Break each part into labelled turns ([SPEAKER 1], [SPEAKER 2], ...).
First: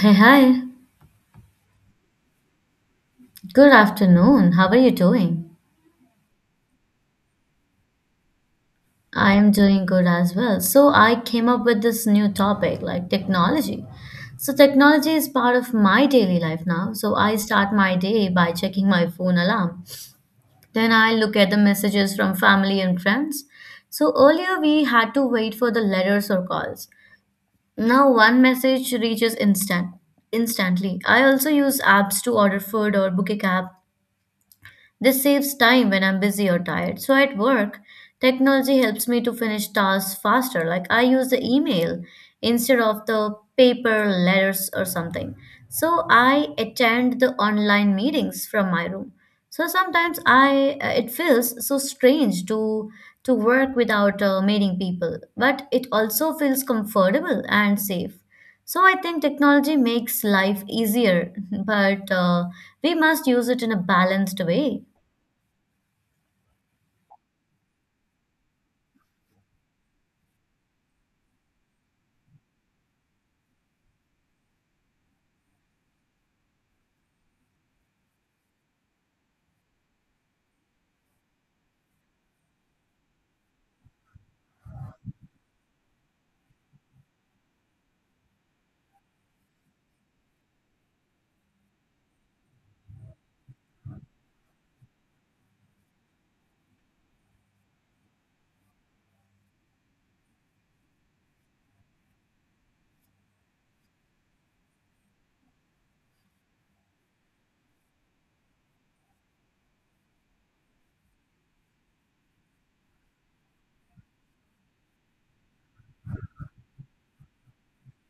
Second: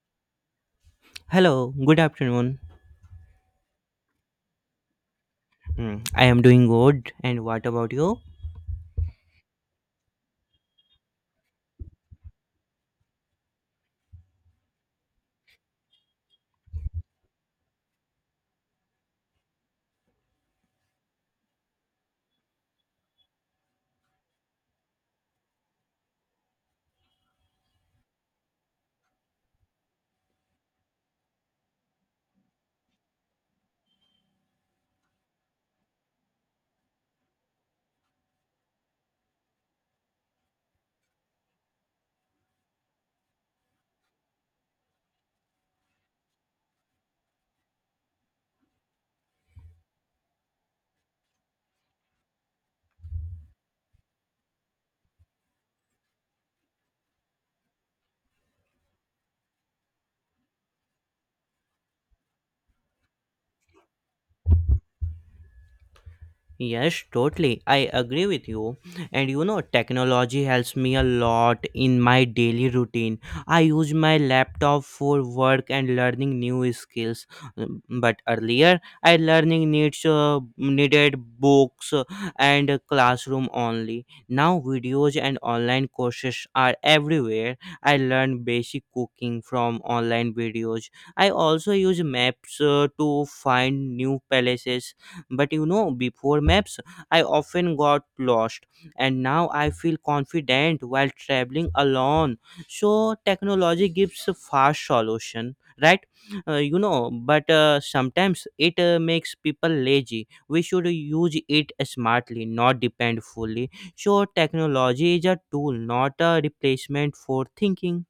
[SPEAKER 1] Hey, hi.
[SPEAKER 2] Hello, good afternoon.
[SPEAKER 1] Good afternoon. How are you doing?
[SPEAKER 2] Mm, I am doing good, and what about you?
[SPEAKER 1] I am doing good as well. So, I came up with this new topic like technology. So, technology is part of my daily life now. So, I start my day by checking my phone alarm. Then, I look at the messages from family and friends. So, earlier we had to wait for the letters or calls. Now, one message reaches instantly. I also use apps to order food or book a cab. This saves time when I'm busy or tired. So at work, technology helps me to finish tasks faster. Like I use the email instead of the paper, letters, or something. So I attend the online meetings from my room. So sometimes I it feels so strange to work without meeting people, but it also feels comfortable and safe. So I think technology makes life easier, but we must use it in a balanced way.
[SPEAKER 2] Yes, totally. I agree with you. And you know, technology helps me a lot in my daily routine. I use my laptop for work and learning new skills. But earlier, I learning needs needed books and a classroom only. Now, videos and online courses are everywhere. I learn basic cooking from online videos. I also use maps to find new places, but you know, before maps I often got lost, and now I feel confident while traveling alone. So technology gives a fast solution, right. But sometimes it makes people lazy. We should use it smartly, not depend fully. So technology is a tool, not a replacement for thinking.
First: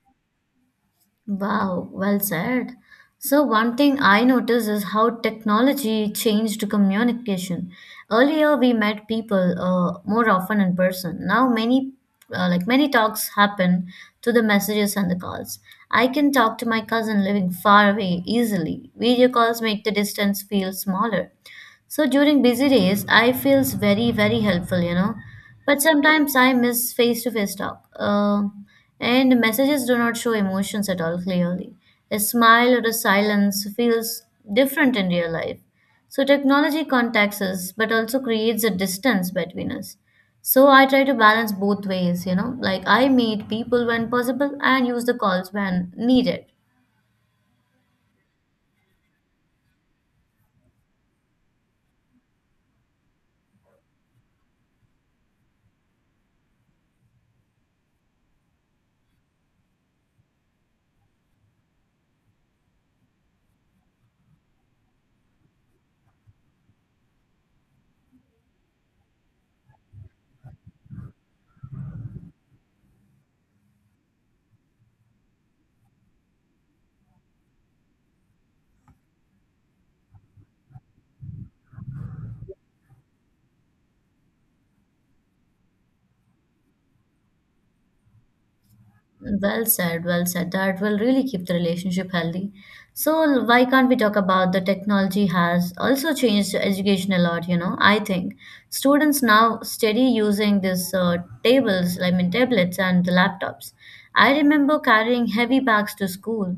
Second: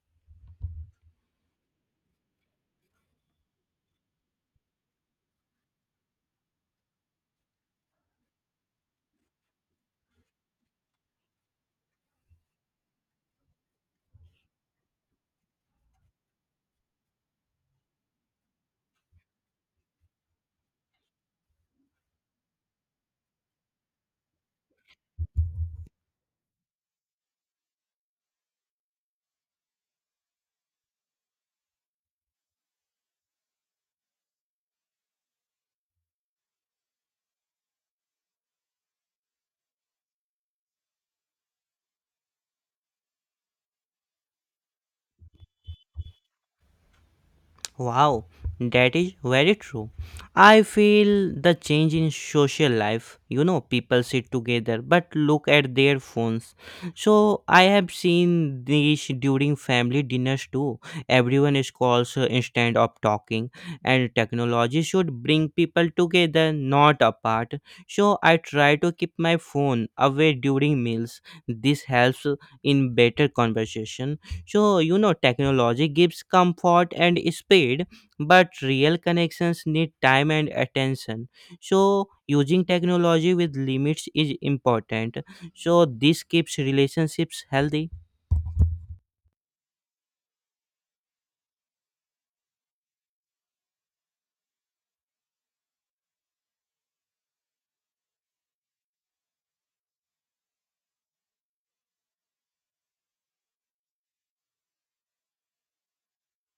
[SPEAKER 1] Wow, well said. So, one thing I noticed is how technology changed communication. Earlier, we met people more often in person. Now, many talks happen through the messages and the calls. I can talk to my cousin living far away easily. Video calls make the distance feel smaller. So during busy days, I feels very very helpful, you know. But sometimes I miss face to face talk. And messages do not show emotions at all clearly. A smile or a silence feels different in real life. So technology contacts us but also creates a distance between us. So I try to balance both ways, you know, like I meet people when possible and use the calls when needed.
[SPEAKER 2] Wow, that is very true. I feel the change in social life. You know, people sit together but look at their phones. So I have seen this during family dinners too. Everyone is calls instead of talking, and technology should bring people together, not apart. So I try to keep my phone away during meals. This helps in better conversation. So you know, technology gives comfort and speed, but real connections need time and attention. So using technology with limits is important. So this keeps relationships healthy.
[SPEAKER 1] Well said, well said. That will really keep the relationship healthy. So, why can't we talk about the technology has also changed education a lot? You know, I think students now steady using these tablets and the laptops. I remember carrying heavy bags to school.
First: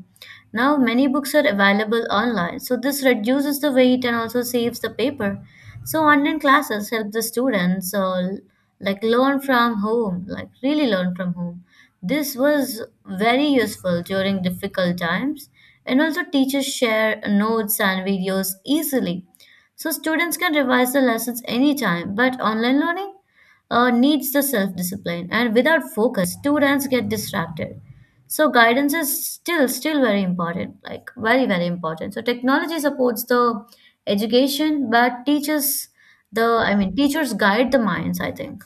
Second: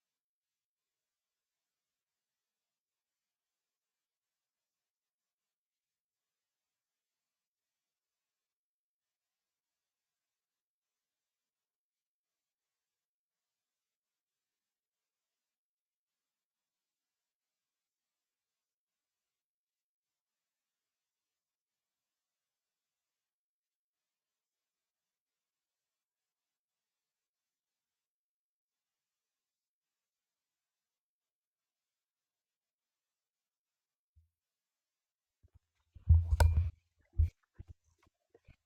[SPEAKER 1] Now, many books are available online, so this reduces the weight and also saves the paper. So, online classes help the students like learn from home, like really learn from home. This was very useful during difficult times, and also teachers share notes and videos easily. So, students can revise the lessons anytime, but online learning needs the self discipline, and without focus, students get distracted. So guidance is still very important, like very very important. So technology supports the education, but teaches the I mean teachers guide the minds, I think.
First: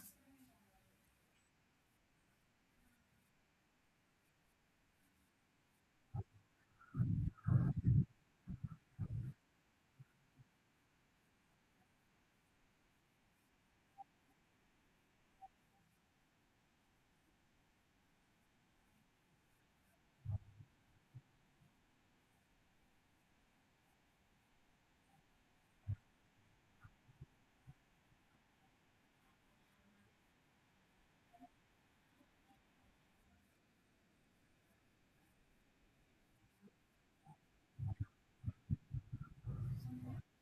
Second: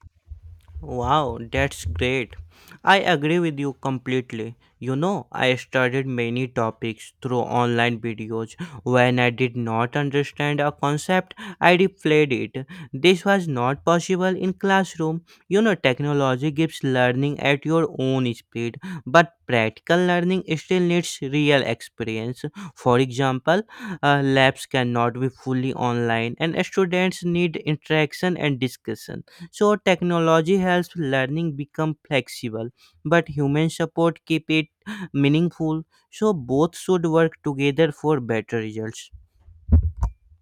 [SPEAKER 2] Wow, that's great. I agree with you completely. You know, I studied many topics through online videos. When I did not understand a concept, I replayed it. This was not possible in classroom. You know, technology gives learning at your own speed, but practical learning still needs real experience. For example, labs cannot be fully online, and students need interaction and discussion. So technology helps learning become flexible, but human support keep it meaningful. So both should work together for better results.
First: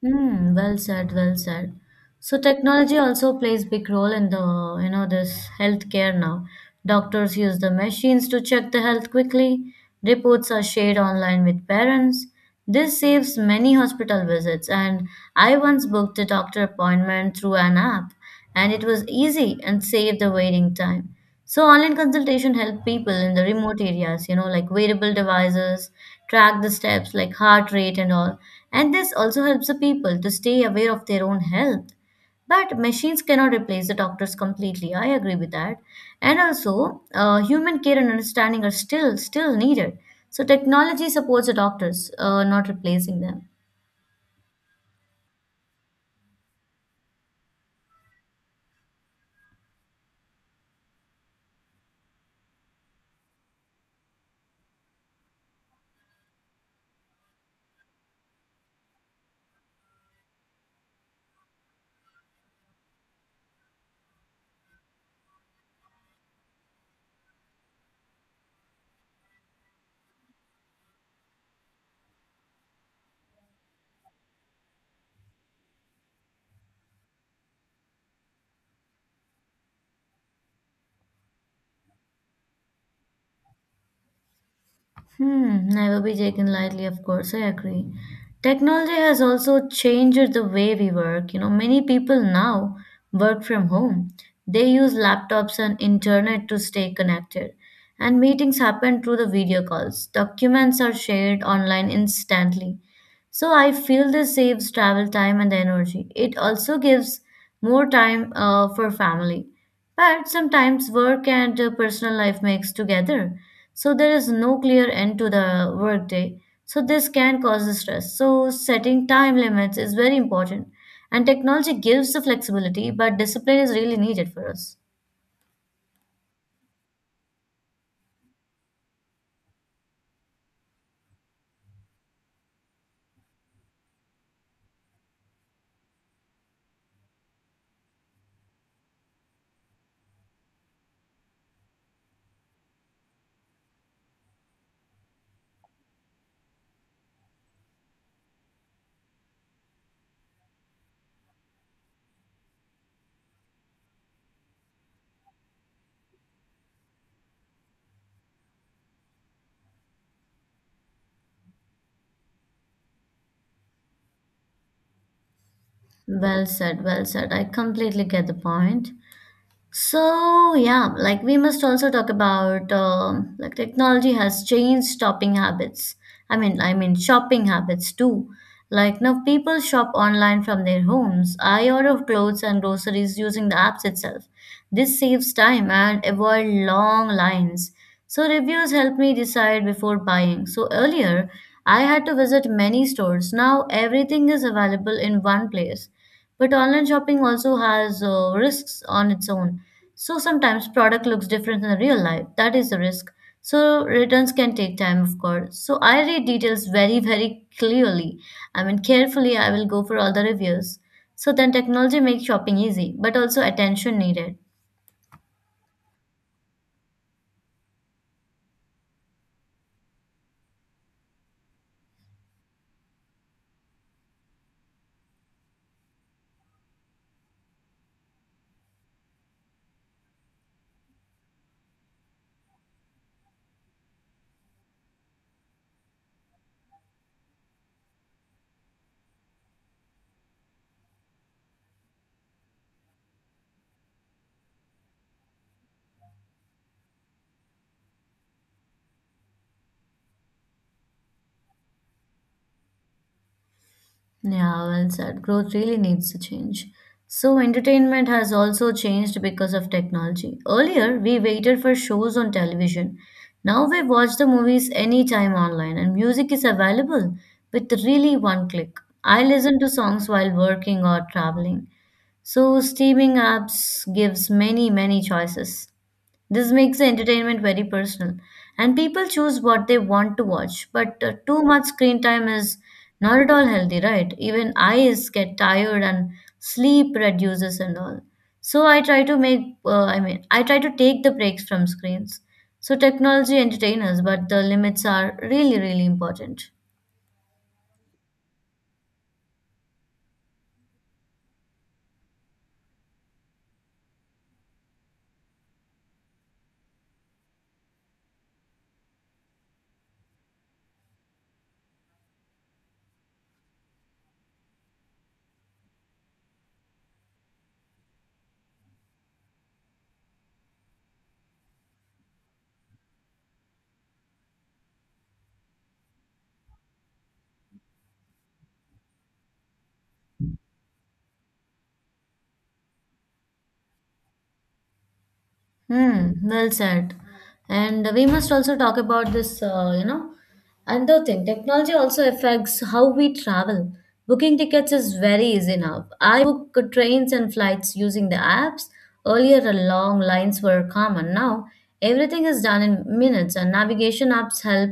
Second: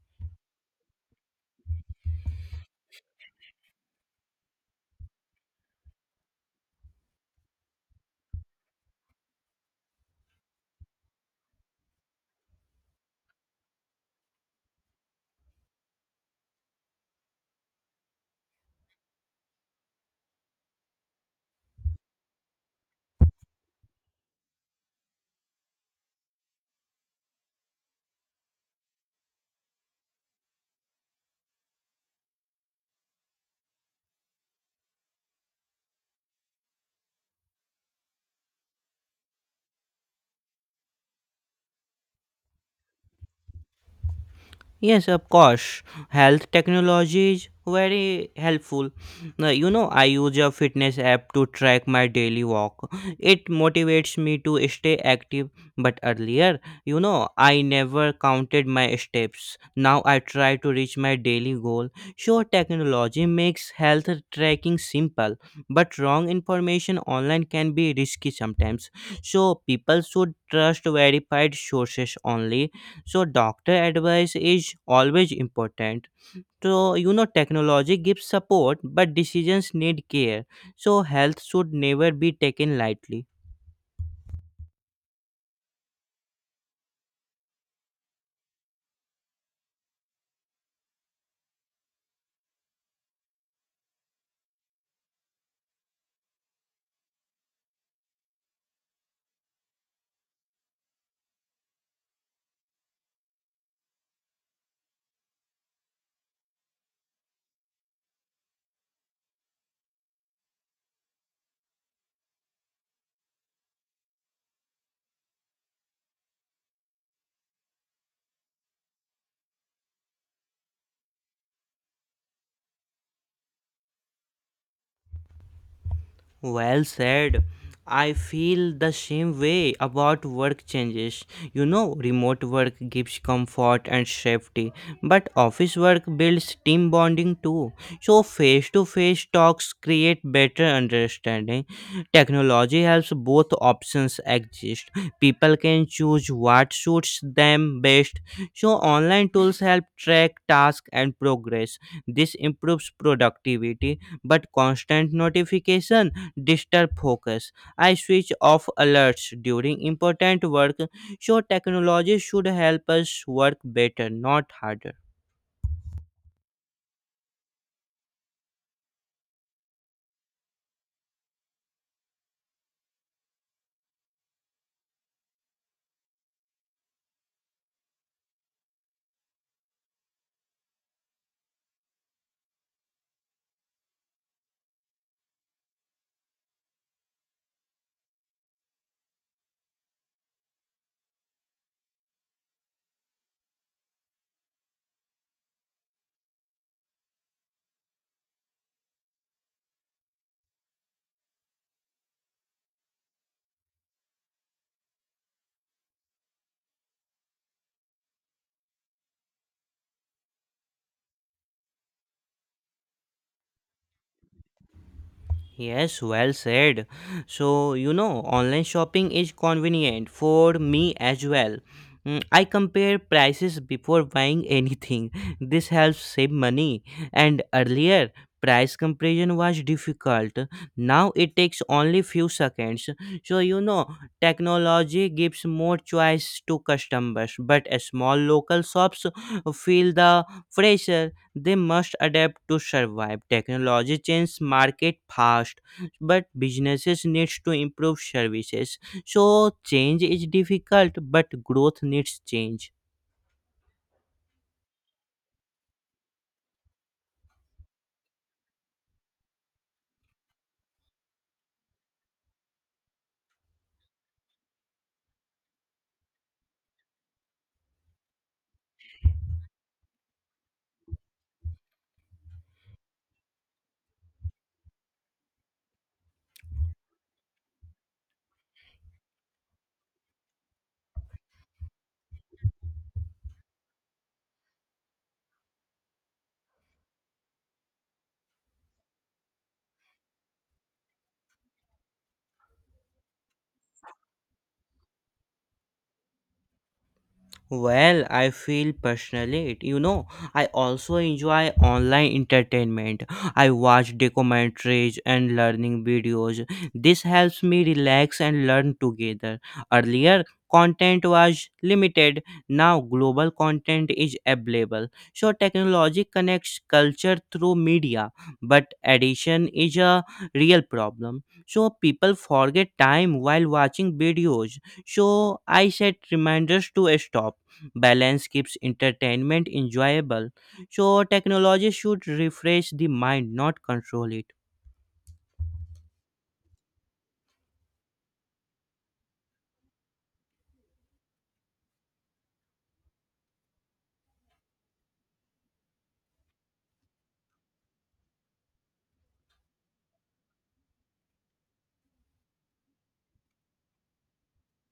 [SPEAKER 1] Hmm, well said, well said. So technology also plays big role in the, you know, this healthcare now. Doctors use the machines to check the health quickly. Reports are shared online with parents. This saves many hospital visits, and I once booked a doctor appointment through an app, and it was easy and saved the waiting time. So online consultation help people in the remote areas, you know, like wearable devices, track the steps like heart rate and all. And this also helps the people to stay aware of their own health. But machines cannot replace the doctors completely. I agree with that. And also, human care and understanding are still needed. So technology supports the doctors, not replacing them.
[SPEAKER 2] Yes, of course. Health technology is very helpful. Now, you know, I use a fitness app to track my daily walk. It motivates me to stay active. But earlier, you know, I never counted my steps. Now I try to reach my daily goal. Sure, technology makes health tracking simple, but wrong information online can be risky sometimes. So people should trust verified sources only. So doctor advice is always important. So you know, technology gives support, but decisions need care. So health should never be taken lightly.
[SPEAKER 1] Hmm, never be taken lightly, of course, I agree. Technology has also changed the way we work. You know, many people now work from home. They use laptops and internet to stay connected. And meetings happen through the video calls. Documents are shared online instantly. So I feel this saves travel time and energy. It also gives more time for family. But sometimes work and personal life makes together. So there is no clear end to the workday. So this can cause stress. So setting time limits is very important. And technology gives the flexibility, but discipline is really needed for us.
[SPEAKER 2] Well said. I feel the same way about work changes. You know, remote work gives comfort and safety, but office work builds team bonding too. So, face to face talks create better understanding. Technology helps both options exist. People can choose what suits them best. So, online tools help track tasks and progress. This improves productivity, but constant notification disturb focus. I switch off alerts during important work, so technology should help us work better, not harder.
[SPEAKER 1] Well said, well said. I completely get the point. So yeah, like we must also talk about technology has changed shopping habits. Shopping habits too. Like now, people shop online from their homes. I order clothes and groceries using the apps itself. This saves time and avoid long lines. So reviews help me decide before buying. So earlier, I had to visit many stores. Now everything is available in one place. But online shopping also has risks on its own. So sometimes product looks different in real life. That is a risk. So returns can take time, of course. So I read details very, very clearly. I mean, carefully, I will go for all the reviews. So then technology makes shopping easy, but also attention needed.
[SPEAKER 2] Yes, well said. So, you know, online shopping is convenient for me as well. Mm, I compare prices before buying anything. This helps save money. And earlier, price comparison was difficult. Now it takes only few seconds. So, you know, technology gives more choice to customers, but small local shops feel the pressure. They must adapt to survive. Technology changes market fast, but businesses needs to improve services. So change is difficult, but growth needs change.
[SPEAKER 1] Yeah, well said. Growth really needs to change. So, entertainment has also changed because of technology. Earlier, we waited for shows on television. Now we watch the movies anytime online, and music is available with really one click. I listen to songs while working or traveling. So, streaming apps gives many, many choices. This makes the entertainment very personal, and people choose what they want to watch. But too much screen time is not at all healthy, right? Even eyes get tired and sleep reduces and all. So I try to I try to take the breaks from screens. So technology entertains us, but the limits are really, really important.
[SPEAKER 2] Well, I feel personally, it. You know, I also enjoy online entertainment. I watch documentaries and learning videos. This helps me relax and learn together. Earlier, content was limited. Now, global content is available. So, technology connects culture through media, but addiction is a real problem. So, people forget time while watching videos. So, I set reminders to stop. Balance keeps entertainment enjoyable. So, technology should refresh the mind, not control it.
[SPEAKER 1] Hmm, well said. And we must also talk about this, you know, another thing. Technology also affects how we travel. Booking tickets is very easy now. I book trains and flights using the apps. Earlier, the long lines were common. Now, everything is done in minutes, and navigation apps help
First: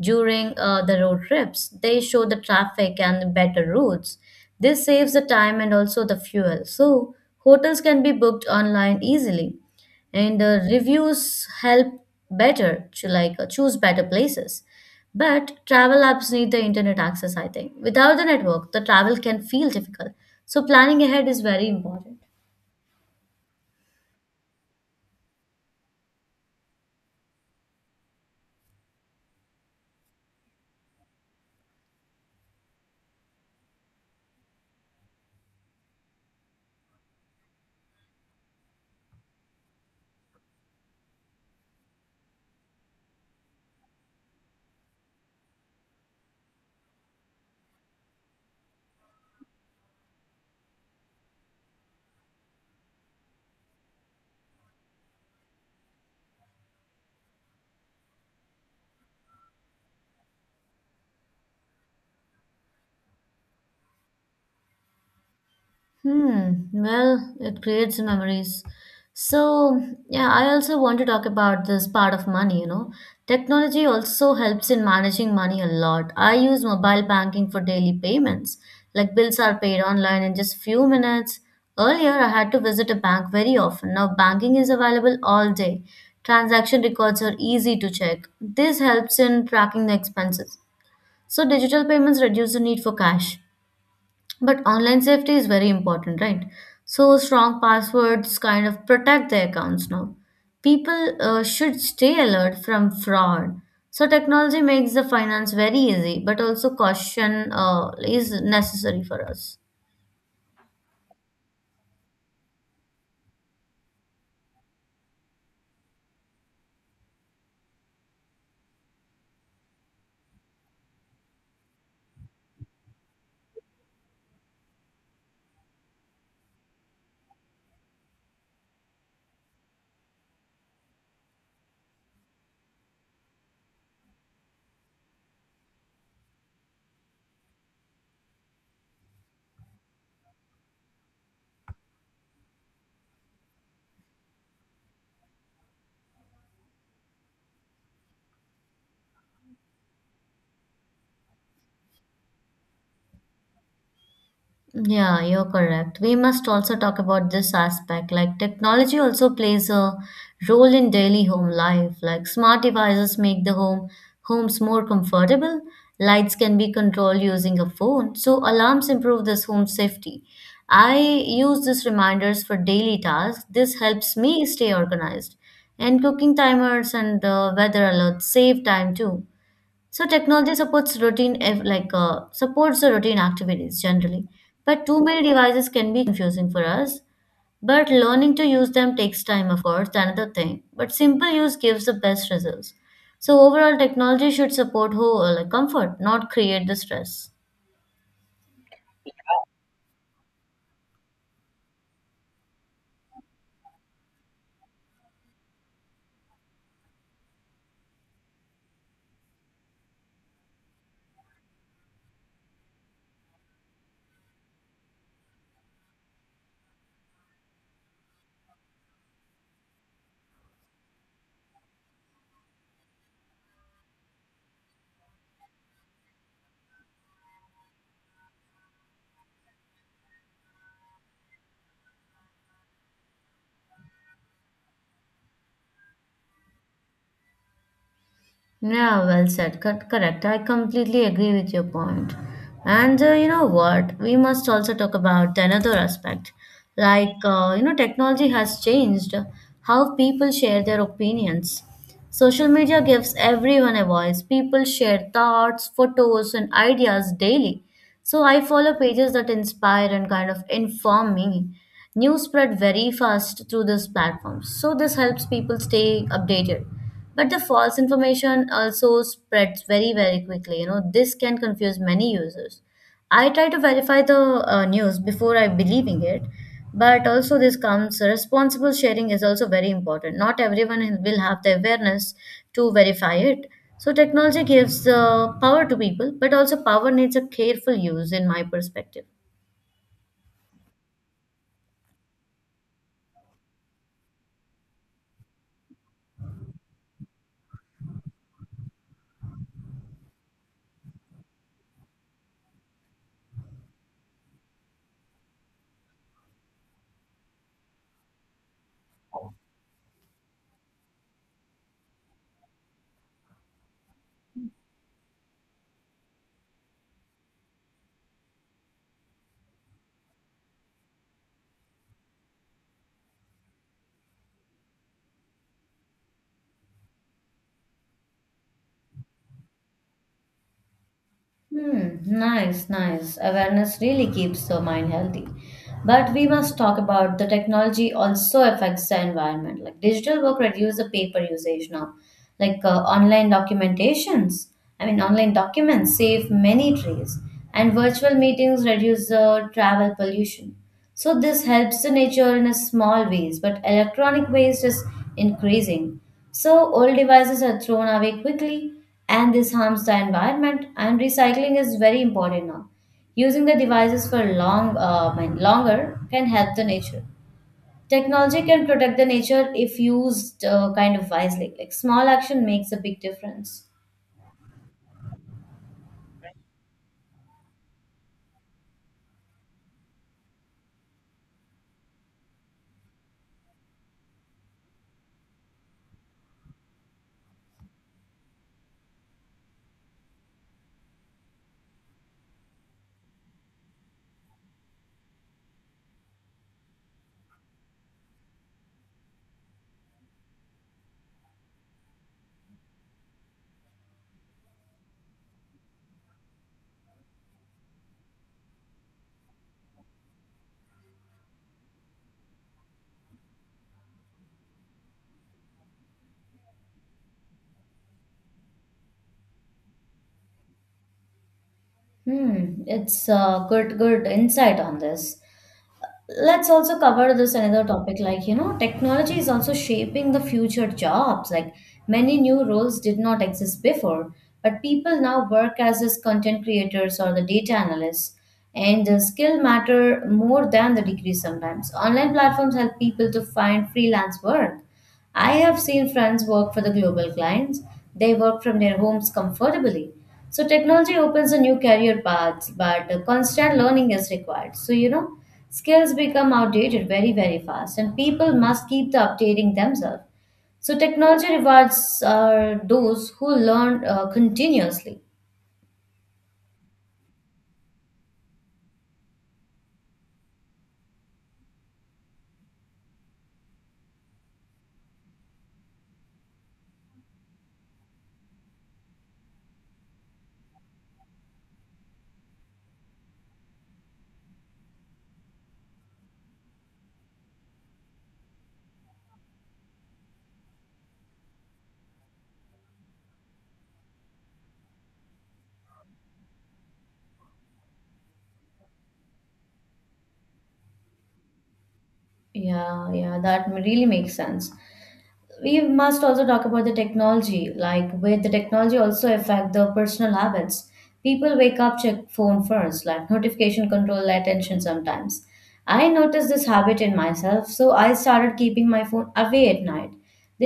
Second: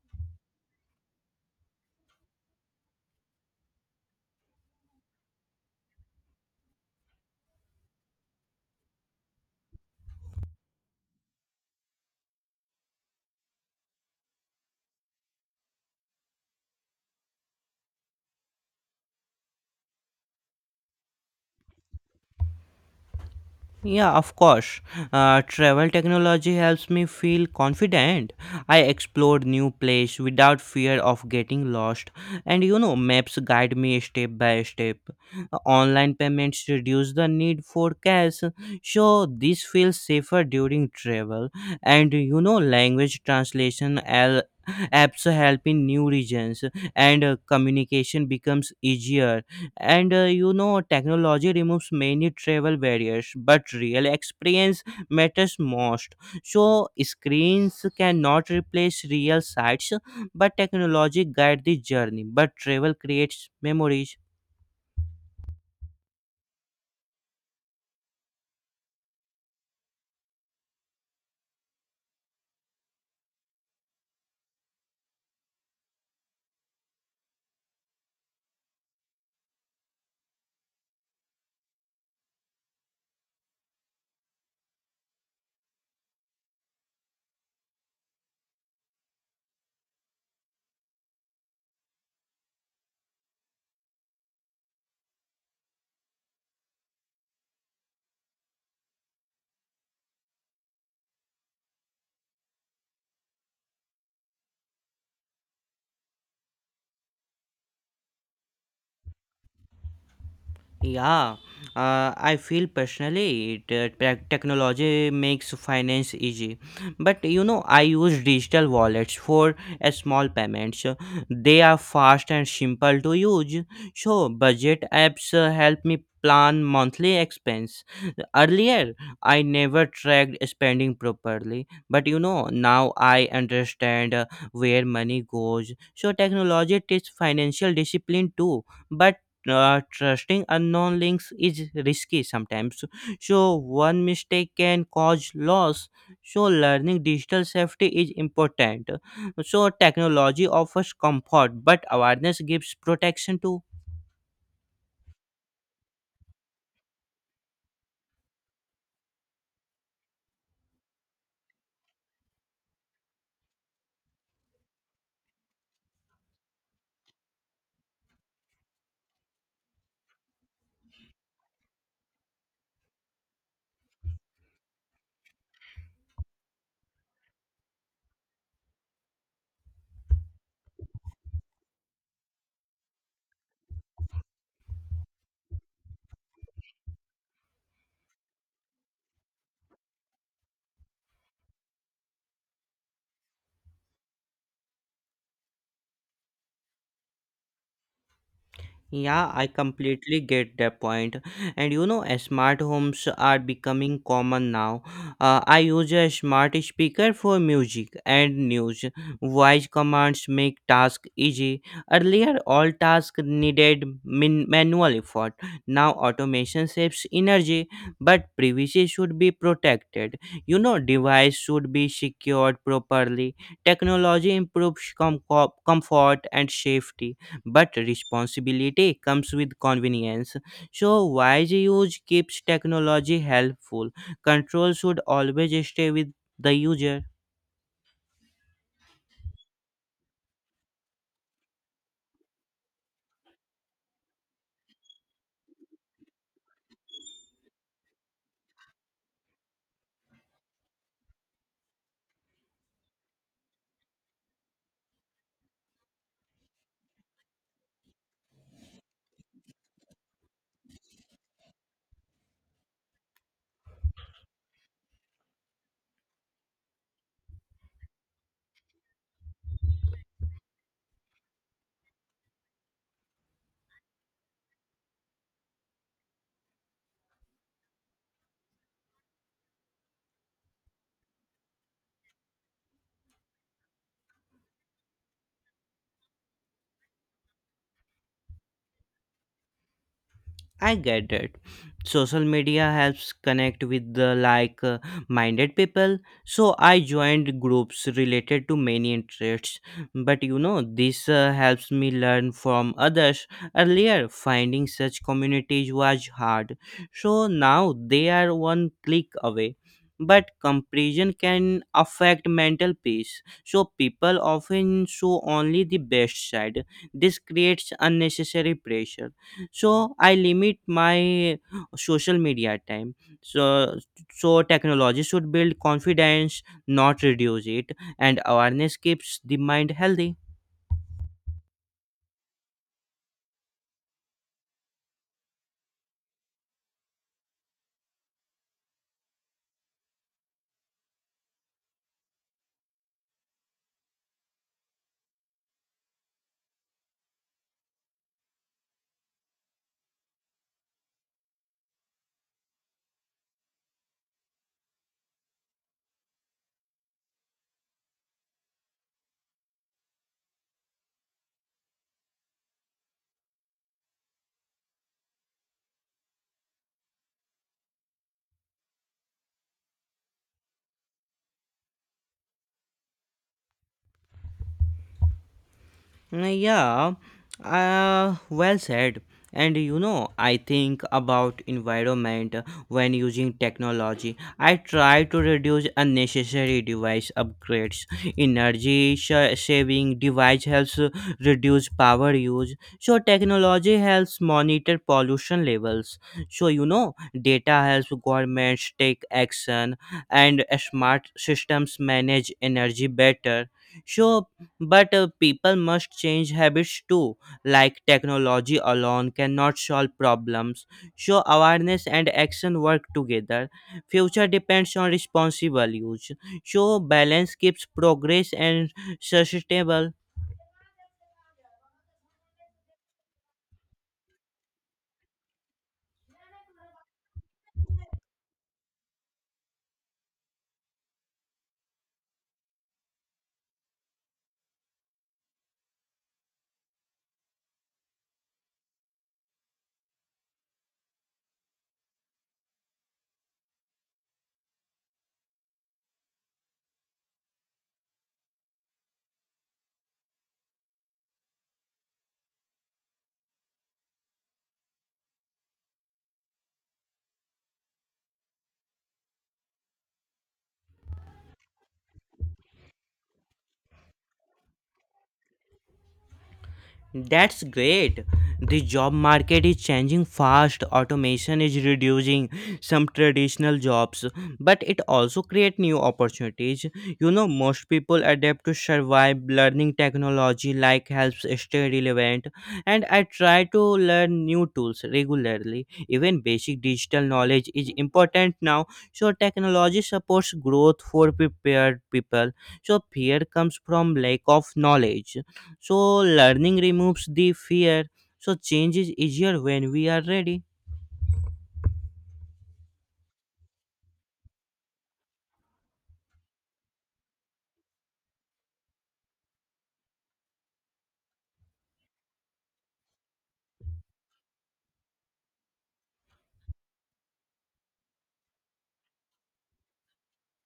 [SPEAKER 1] during the road trips. They show the traffic and better routes. This saves the time and also the fuel. So, hotels can be booked online easily and reviews help better to choose better places, but travel apps need the internet access, I think. Without the network the travel can feel difficult. So planning ahead is very important.
[SPEAKER 2] Yeah, of course. Travel technology helps me feel confident. I explore new place without fear of getting lost, and you know, maps guide me step by step. Online payments reduce the need for cash, so this feels safer during travel. And you know, language translation apps help in new regions, and communication becomes easier. And uh, you know technology removes many travel barriers, but real experience matters most. So screens cannot replace real sights, but technology guide the journey, but travel creates memories.
[SPEAKER 1] Hmm, well, it creates memories. So, yeah, I also want to talk about this part of money, you know. Technology also helps in managing money a lot. I use mobile banking for daily payments. Like bills are paid online in just few minutes. Earlier, I had to visit a bank very often. Now banking is available all day. Transaction records are easy to check. This helps in tracking the expenses. So digital payments reduce the need for cash. But online safety is very important, right? So strong passwords kind of protect their accounts now. People should stay alert from fraud. So technology makes the finance very easy, but also caution is necessary for us.
[SPEAKER 2] Yeah, I feel personally that technology makes finance easy. But you know, I use digital wallets for small payments. They are fast and simple to use. So, budget apps help me plan monthly expense. Earlier, I never tracked spending properly, but you know, now I understand where money goes. So, technology teaches financial discipline too, but trusting unknown links is risky sometimes. So, one mistake can cause loss. So, learning digital safety is important. So, technology offers comfort, but awareness gives protection too.
[SPEAKER 1] Yeah, you're correct. We must also talk about this aspect. Like technology also plays a role in daily home life. Like smart devices make the homes more comfortable. Lights can be controlled using a phone, so alarms improve this home safety. I use these reminders for daily tasks. This helps me stay organized. And cooking timers and weather alerts save time too. So technology supports routine, supports the routine activities generally, but too many devices can be confusing for us. But learning to use them takes time, of course, that's another thing. But simple use gives the best results. So overall, technology should support whole like comfort, not create the stress.
[SPEAKER 2] Yeah, I completely get that point. And you know, smart homes are becoming common now. I use a smart speaker for music and news. Voice commands make tasks easy. Earlier, all tasks needed manual effort. Now, automation saves energy, but privacy should be protected. You know, device should be secured properly. Technology improves comfort and safety, but responsibility comes with convenience. So, wise use keeps technology helpful. Control should always stay with the user.
[SPEAKER 1] Yeah, well said. Correct. I completely agree with your point. And you know what? We must also talk about another aspect. Like, you know, technology has changed how people share their opinions. Social media gives everyone a voice. People share thoughts, photos, and ideas daily. So I follow pages that inspire and kind of inform me. News spread very fast through this platform, so this helps people stay updated. But the false information also spreads very, very quickly. You know, this can confuse many users. I try to verify the news before I believing it, but also this comes responsible sharing is also very important. Not everyone will have the awareness to verify it. So technology gives power to people, but also power needs a careful use, in my perspective.
[SPEAKER 2] I get it. Social media helps connect with the like minded people. So I joined groups related to many interests. But you know, this helps me learn from others. Earlier, finding such communities was hard. So now they are one click away. But comparison can affect mental peace. So people often show only the best side. This creates unnecessary pressure. So I limit my social media time. So so technology should build confidence, not reduce it, and awareness keeps the mind healthy.
[SPEAKER 1] Hmm, nice, nice. Awareness really keeps the mind healthy. But we must talk about the technology also affects the environment. Like digital work reduce the paper usage now. Like online documentations, I mean online documents save many trees, and virtual meetings reduce the travel pollution. So this helps the nature in a small ways, but electronic waste is increasing. So old devices are thrown away quickly, and this harms the environment, and recycling is very important now. Using the devices for longer can help the nature. Technology can protect the nature if used kind of wisely. Like small action makes a big difference.
[SPEAKER 2] Mm, yeah, well said. And you know, I think about environment when using technology. I try to reduce unnecessary device upgrades. Energy saving device helps reduce power use. So technology helps monitor pollution levels. So you know, data helps governments take action, and smart systems manage energy better. So but people must change habits too, like technology alone cannot solve problems. So, awareness and action work together. Future depends on responsible use. So, balance keeps progress and sustainable.
[SPEAKER 1] Hmm, it's a good insight on this. Let's also cover this another topic. Technology is also shaping the future jobs. Like many new roles did not exist before, but people now work as content creators or the data analysts, and the skill matter more than the degree sometimes. Online platforms help people to find freelance work. I have seen friends work for the global clients. They work from their homes comfortably. So technology opens a new career paths, but constant learning is required. Skills become outdated very, very fast, and people must keep the updating themselves. So technology rewards are those who learn continuously.
[SPEAKER 2] That's great. The job market is changing fast. Automation is reducing some traditional jobs, but it also creates new opportunities. You know, most people adapt to survive. Learning technology like helps stay relevant, and I try to learn new tools regularly. Even basic digital knowledge is important now. So technology supports growth for prepared people. So fear comes from lack of knowledge. So, learning removes the fear. So, change is easier when we are ready.
[SPEAKER 1] Yeah, yeah, that really makes sense. We must also talk about the technology. Like with the technology also affect the personal habits, people wake up check phone first, like notification control attention sometimes. I noticed this habit in myself, so I started keeping my phone away at night.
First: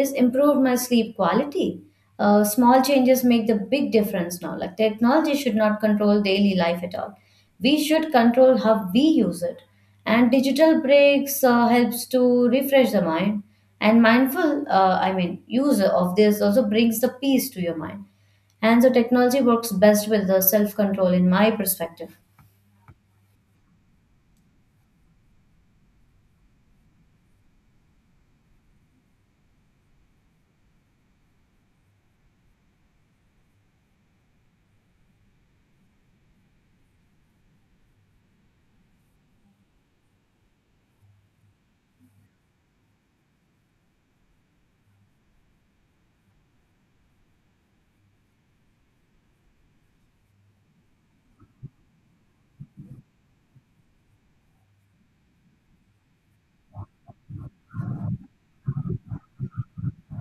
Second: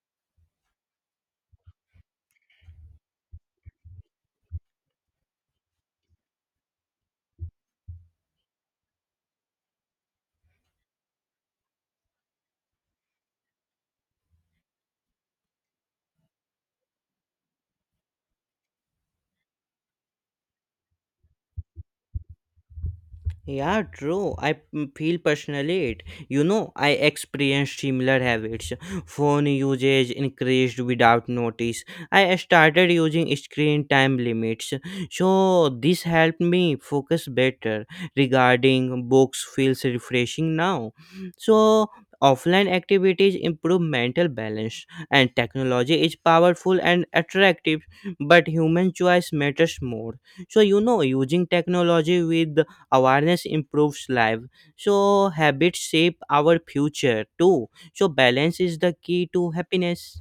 [SPEAKER 1] This improved my sleep quality. Small changes make the big difference now. Like technology should not control daily life at all. We should control how we use it, and digital breaks helps to refresh the mind. And mindful use of this also brings the peace to your mind. And so technology works best with the self control, in my perspective.
[SPEAKER 2] Yeah, true. Feel personally it. You know, I experienced similar habits. Phone usage increased without notice. I started using screen time limits. So, this helped me focus better. Regarding books, feels refreshing now. So, offline activities improve mental balance, and technology is powerful and attractive, but human choice matters more. So, you know, using technology with awareness improves life. So habits shape our future too. So balance is the key to happiness.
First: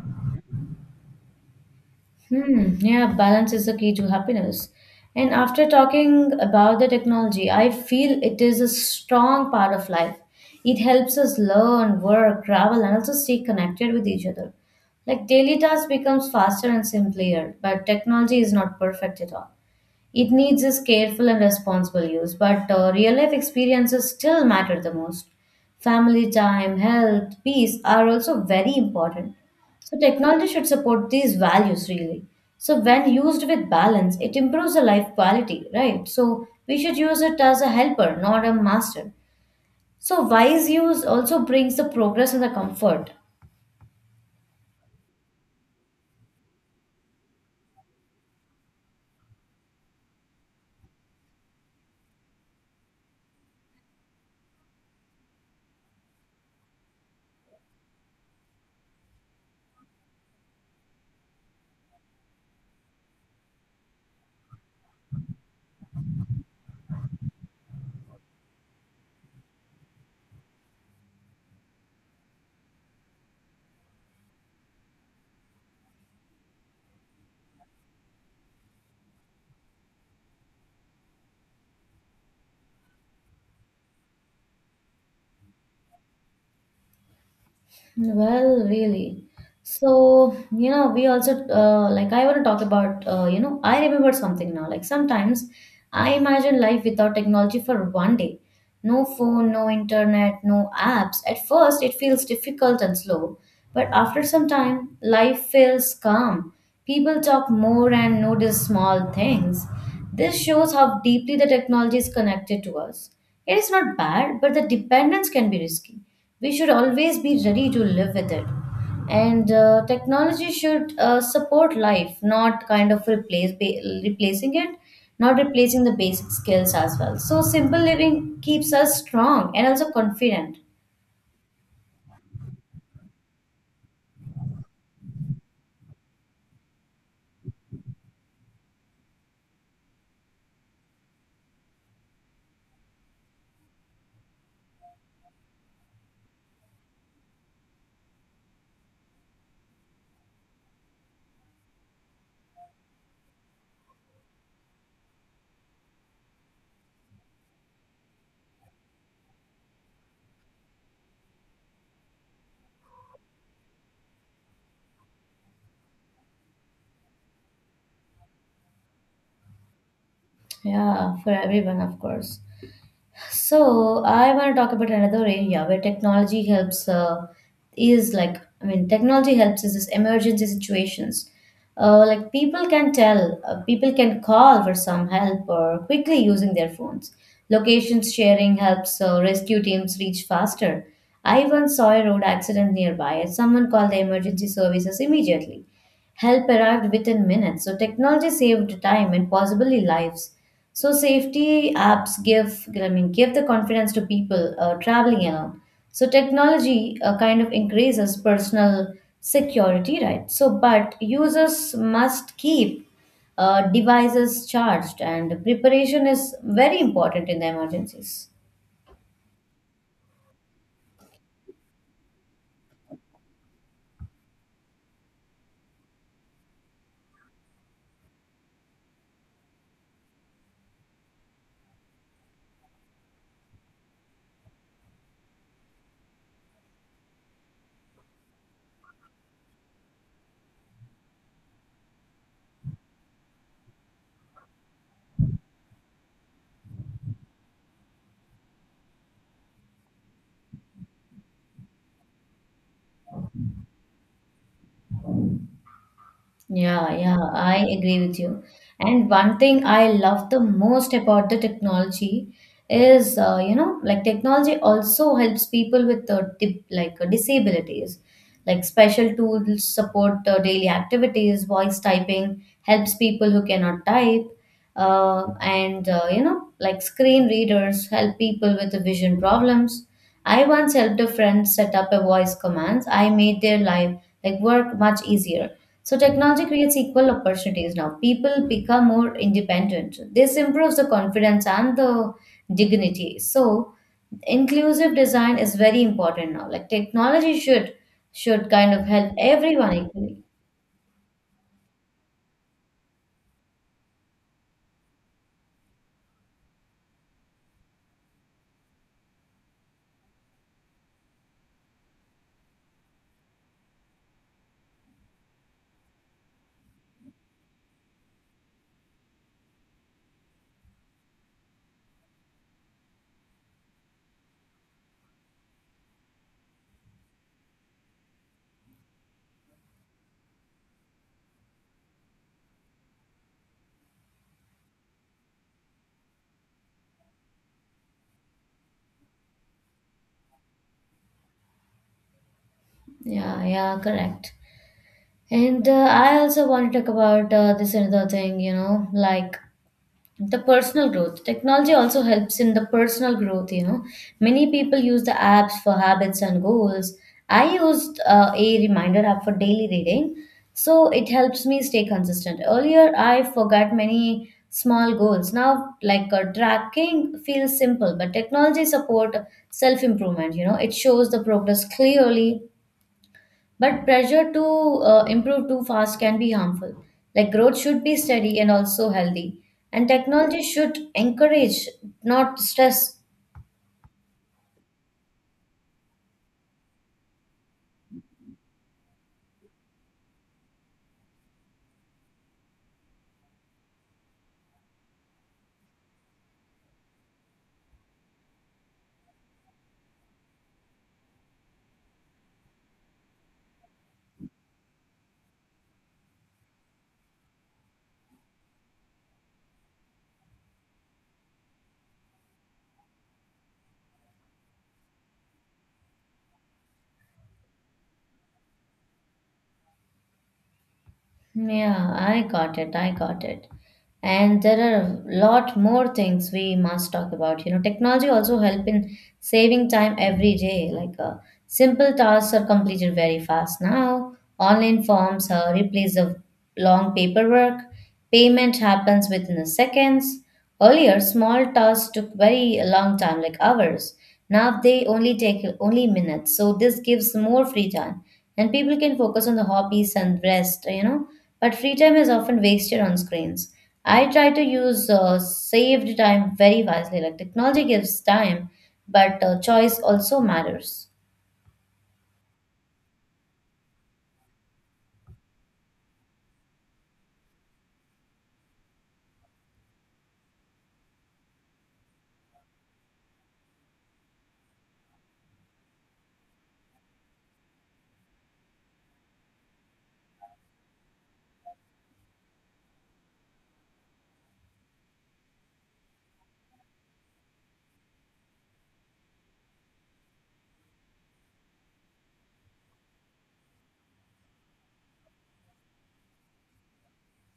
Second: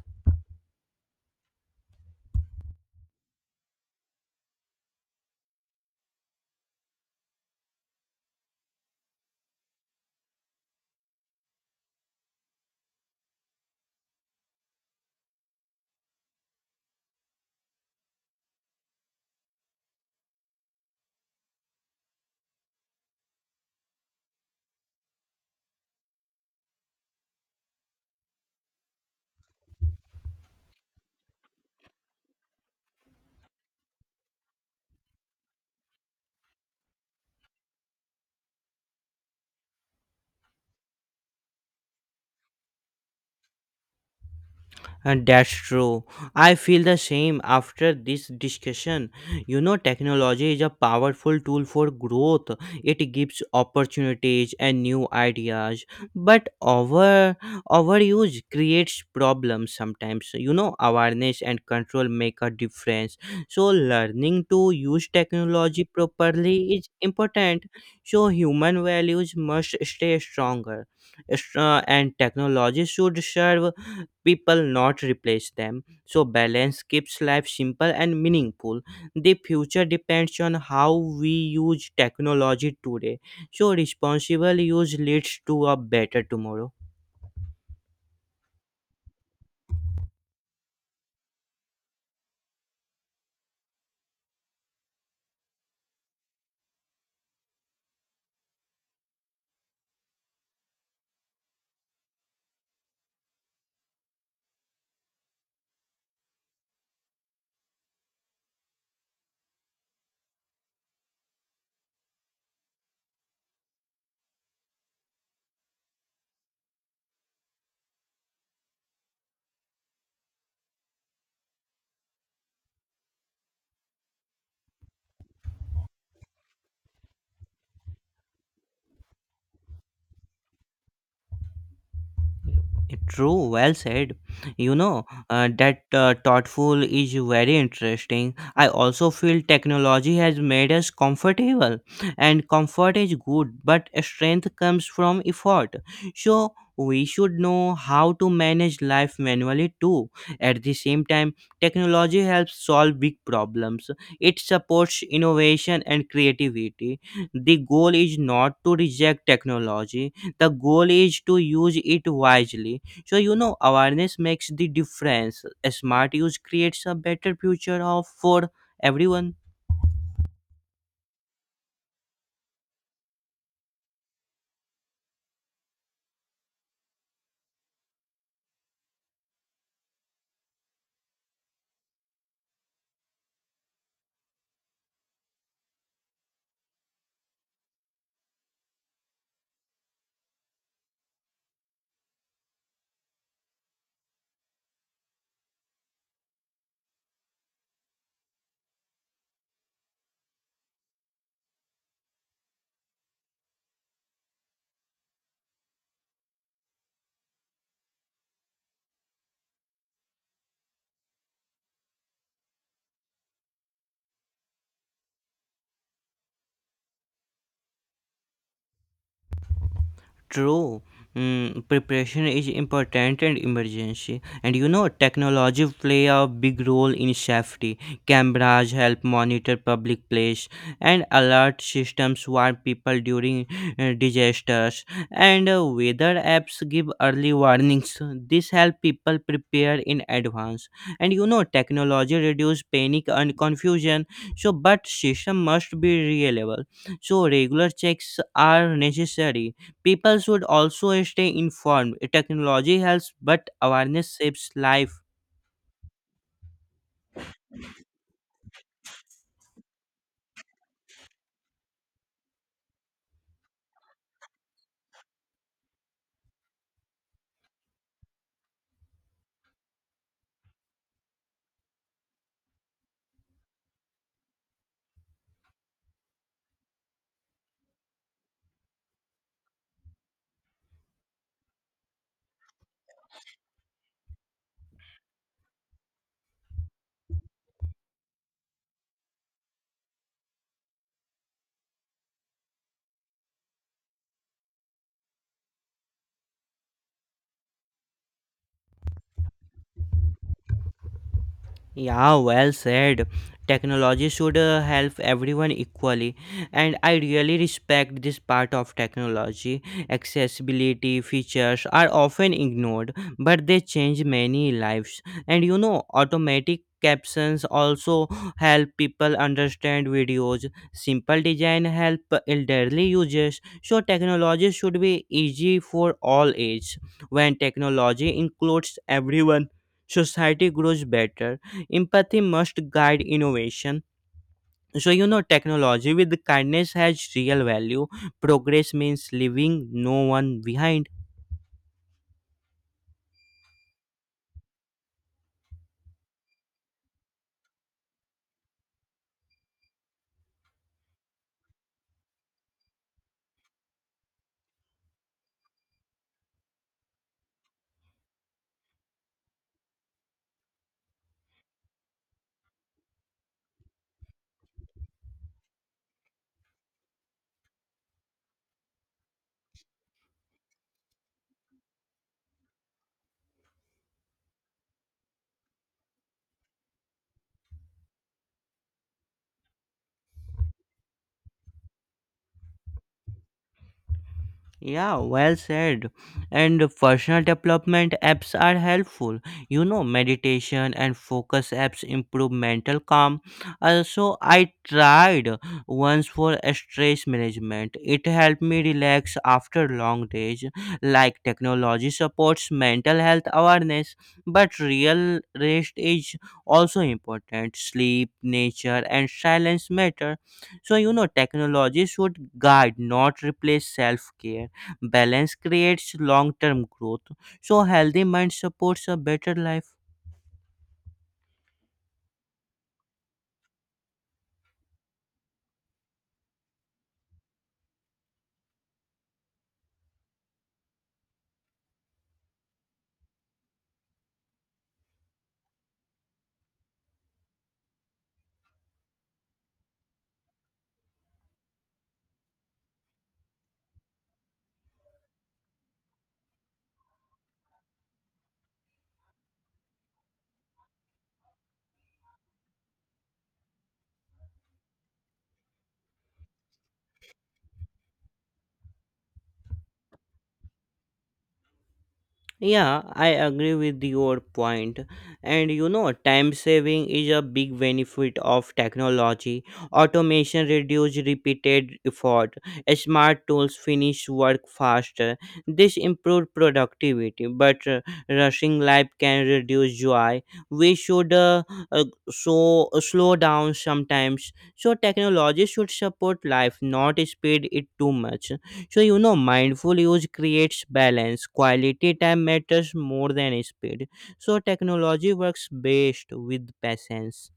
[SPEAKER 1] Hmm. Yeah, balance is the key to happiness. And after talking about the technology, I feel it is a strong part of life. It helps us learn, work, travel, and also stay connected with each other. Like daily tasks becomes faster and simpler, but technology is not perfect at all. It needs is careful and responsible use, but real life experiences still matter the most. Family time, health, peace are also very important. So technology should support these values really. So when used with balance, it improves the life quality, right? So we should use it as a helper, not a master. So wise use also brings the progress and the comfort.
[SPEAKER 2] And that's true. I feel the same after this discussion. You know, technology is a powerful tool for growth. It gives opportunities and new ideas, but overuse creates problems sometimes. You know, awareness and control make a difference. So, learning to use technology properly is important. So, human values must stay stronger, and technology should serve people, not replace them. So, balance keeps life simple and meaningful. The future depends on how we use technology today. So, responsible use leads to a better tomorrow.
[SPEAKER 1] Well, really. So, you know, we also like I want to talk about I remember something now. Like sometimes I imagine life without technology for one day. No phone, no internet, no apps. At first, it feels difficult and slow, but after some time, life feels calm. People talk more and notice small things. This shows how deeply the technology is connected to us. It is not bad, but the dependence can be risky. We should always be ready to live with it. And technology should support life, not kind of replacing it, not replacing the basic skills as well. So simple living keeps us strong and also confident.
[SPEAKER 2] True, well said. You know, that thoughtful is very interesting. I also feel technology has made us comfortable, and comfort is good, but strength comes from effort. So, we should know how to manage life manually too. At the same time, technology helps solve big problems, it supports innovation and creativity. The goal is not to reject technology, the goal is to use it wisely. So, you know, awareness makes the difference. A smart use creates a better future of for everyone.
[SPEAKER 1] Yeah, for everyone, of course. So I want to talk about another area where technology helps is like I mean technology helps is this emergency situations. Like people can call for some help or quickly using their phones. Locations sharing helps rescue teams reach faster. I once saw a road accident nearby and someone called the emergency services immediately. Help arrived within minutes. So technology saved time and possibly lives. So safety apps give give the confidence to people traveling alone. So technology kind of increases personal security, right? So but users must keep devices charged, and preparation is very important in the emergencies.
[SPEAKER 2] True. Mm, preparation is important and emergency. And you know, technology play a big role in safety. Cameras help monitor public place, and alert systems warn people during disasters. And weather apps give early warnings. This help people prepare in advance. And you know, technology reduce panic and confusion. So, but system must be reliable. So, regular checks are necessary. People should also stay informed. Technology helps, but awareness saves life.
[SPEAKER 1] Yeah, yeah, I agree with you. And one thing I love the most about the technology is, like technology also helps people with dip, like disabilities. Like special tools support daily activities. Voice typing helps people who cannot type, like screen readers help people with vision problems. I once helped a friend set up a voice commands. I made their life like work much easier. So technology creates equal opportunities now. People become more independent. This improves the confidence and the dignity. So inclusive design is very important now. Like technology should kind of help everyone equally.
[SPEAKER 2] Yeah, well said. Technology should help everyone equally, and I really respect this part of technology. Accessibility features are often ignored, but they change many lives. And you know, automatic captions also help people understand videos. Simple design help elderly users. So technology should be easy for all age. When technology includes everyone, society grows better. Empathy must guide innovation. So, you know, technology with kindness has real value. Progress means leaving no one behind.
[SPEAKER 1] Yeah, yeah, correct. And I also want to talk about this another thing, like the personal growth. Technology also helps in the personal growth. You know, many people use the apps for habits and goals. I used a reminder app for daily reading, so it helps me stay consistent. Earlier I forgot many small goals. Now like tracking feels simple, but technology support self improvement. You know, it shows the progress clearly, but pressure to improve too fast can be harmful. Like growth should be steady and also healthy. And technology should encourage, not stress.
[SPEAKER 2] Yeah, well said. And personal development apps are helpful. You know, meditation and focus apps improve mental calm. Also, I tried once for stress management. It helped me relax after long days. Like technology supports mental health awareness, but real rest is also important. Sleep, nature, and silence matter. So, you know, technology should guide, not replace self care. Balance creates long term growth. So, healthy mind supports a better life.
[SPEAKER 1] Yeah, I got it. I got it. And there are a lot more things we must talk about. You know, technology also help in saving time every day. Like simple tasks are completed very fast now. Online forms replace the long paperwork. Payment happens within the seconds. Earlier, small tasks took very long time, like hours. Now they only take only minutes. So this gives more free time, and people can focus on the hobbies and rest. You know, but free time is often wasted on screens. I try to use saved time very wisely. Like technology gives time, but choice also matters.
[SPEAKER 2] Yeah, I agree with your point. And you know, time saving is a big benefit of technology. Automation reduces repeated effort. Smart tools finish work faster. This improves productivity, but rushing life can reduce joy. We should slow down sometimes. So technology should support life, not speed it too much. So, you know, mindful use creates balance. Quality time matters more than speed. So, technology works best with patience.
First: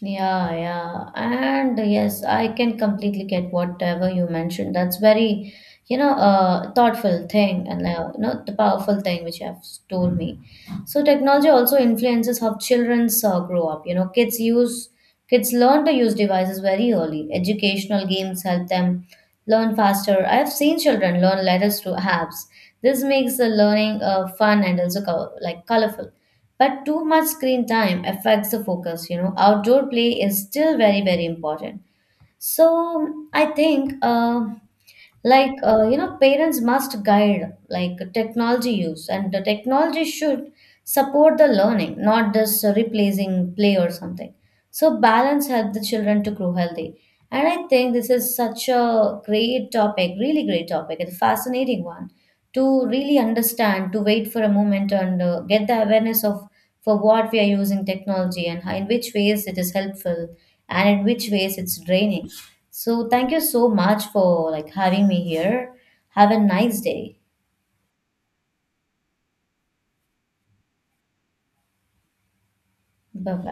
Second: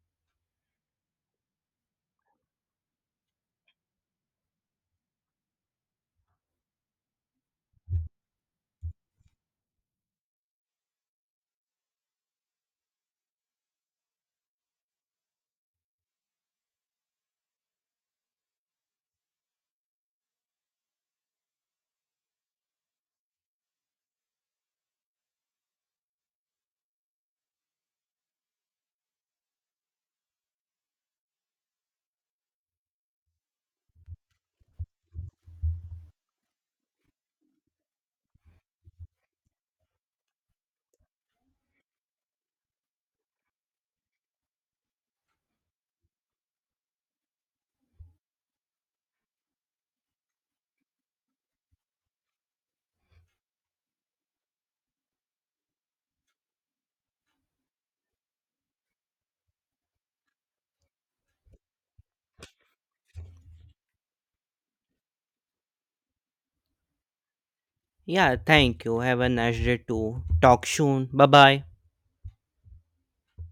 [SPEAKER 1] Yeah, yeah. And yes, I can completely get whatever you mentioned. That's very, thoughtful thing, and the powerful thing which you have told me. So technology also influences how children grow up. You know, kids learn to use devices very early. Educational games help them learn faster. I have seen children learn letters through apps. This makes the learning fun and also colorful. But too much screen time affects the focus, you know. Outdoor play is still very, very important. So I think, parents must guide like technology use, and the technology should support the learning, not just replacing play or something. So balance help the children to grow healthy. And I think this is such a great topic, really great topic, and fascinating one to really understand, to wait for a moment and get the awareness of for what we are using technology and how, in which ways it is helpful and in which ways it's draining. So thank you so much for like having me here. Have a nice day.
[SPEAKER 2] Yeah, thank you. Have a nice day too. Talk soon. Bye bye.
[SPEAKER 1] Bye bye.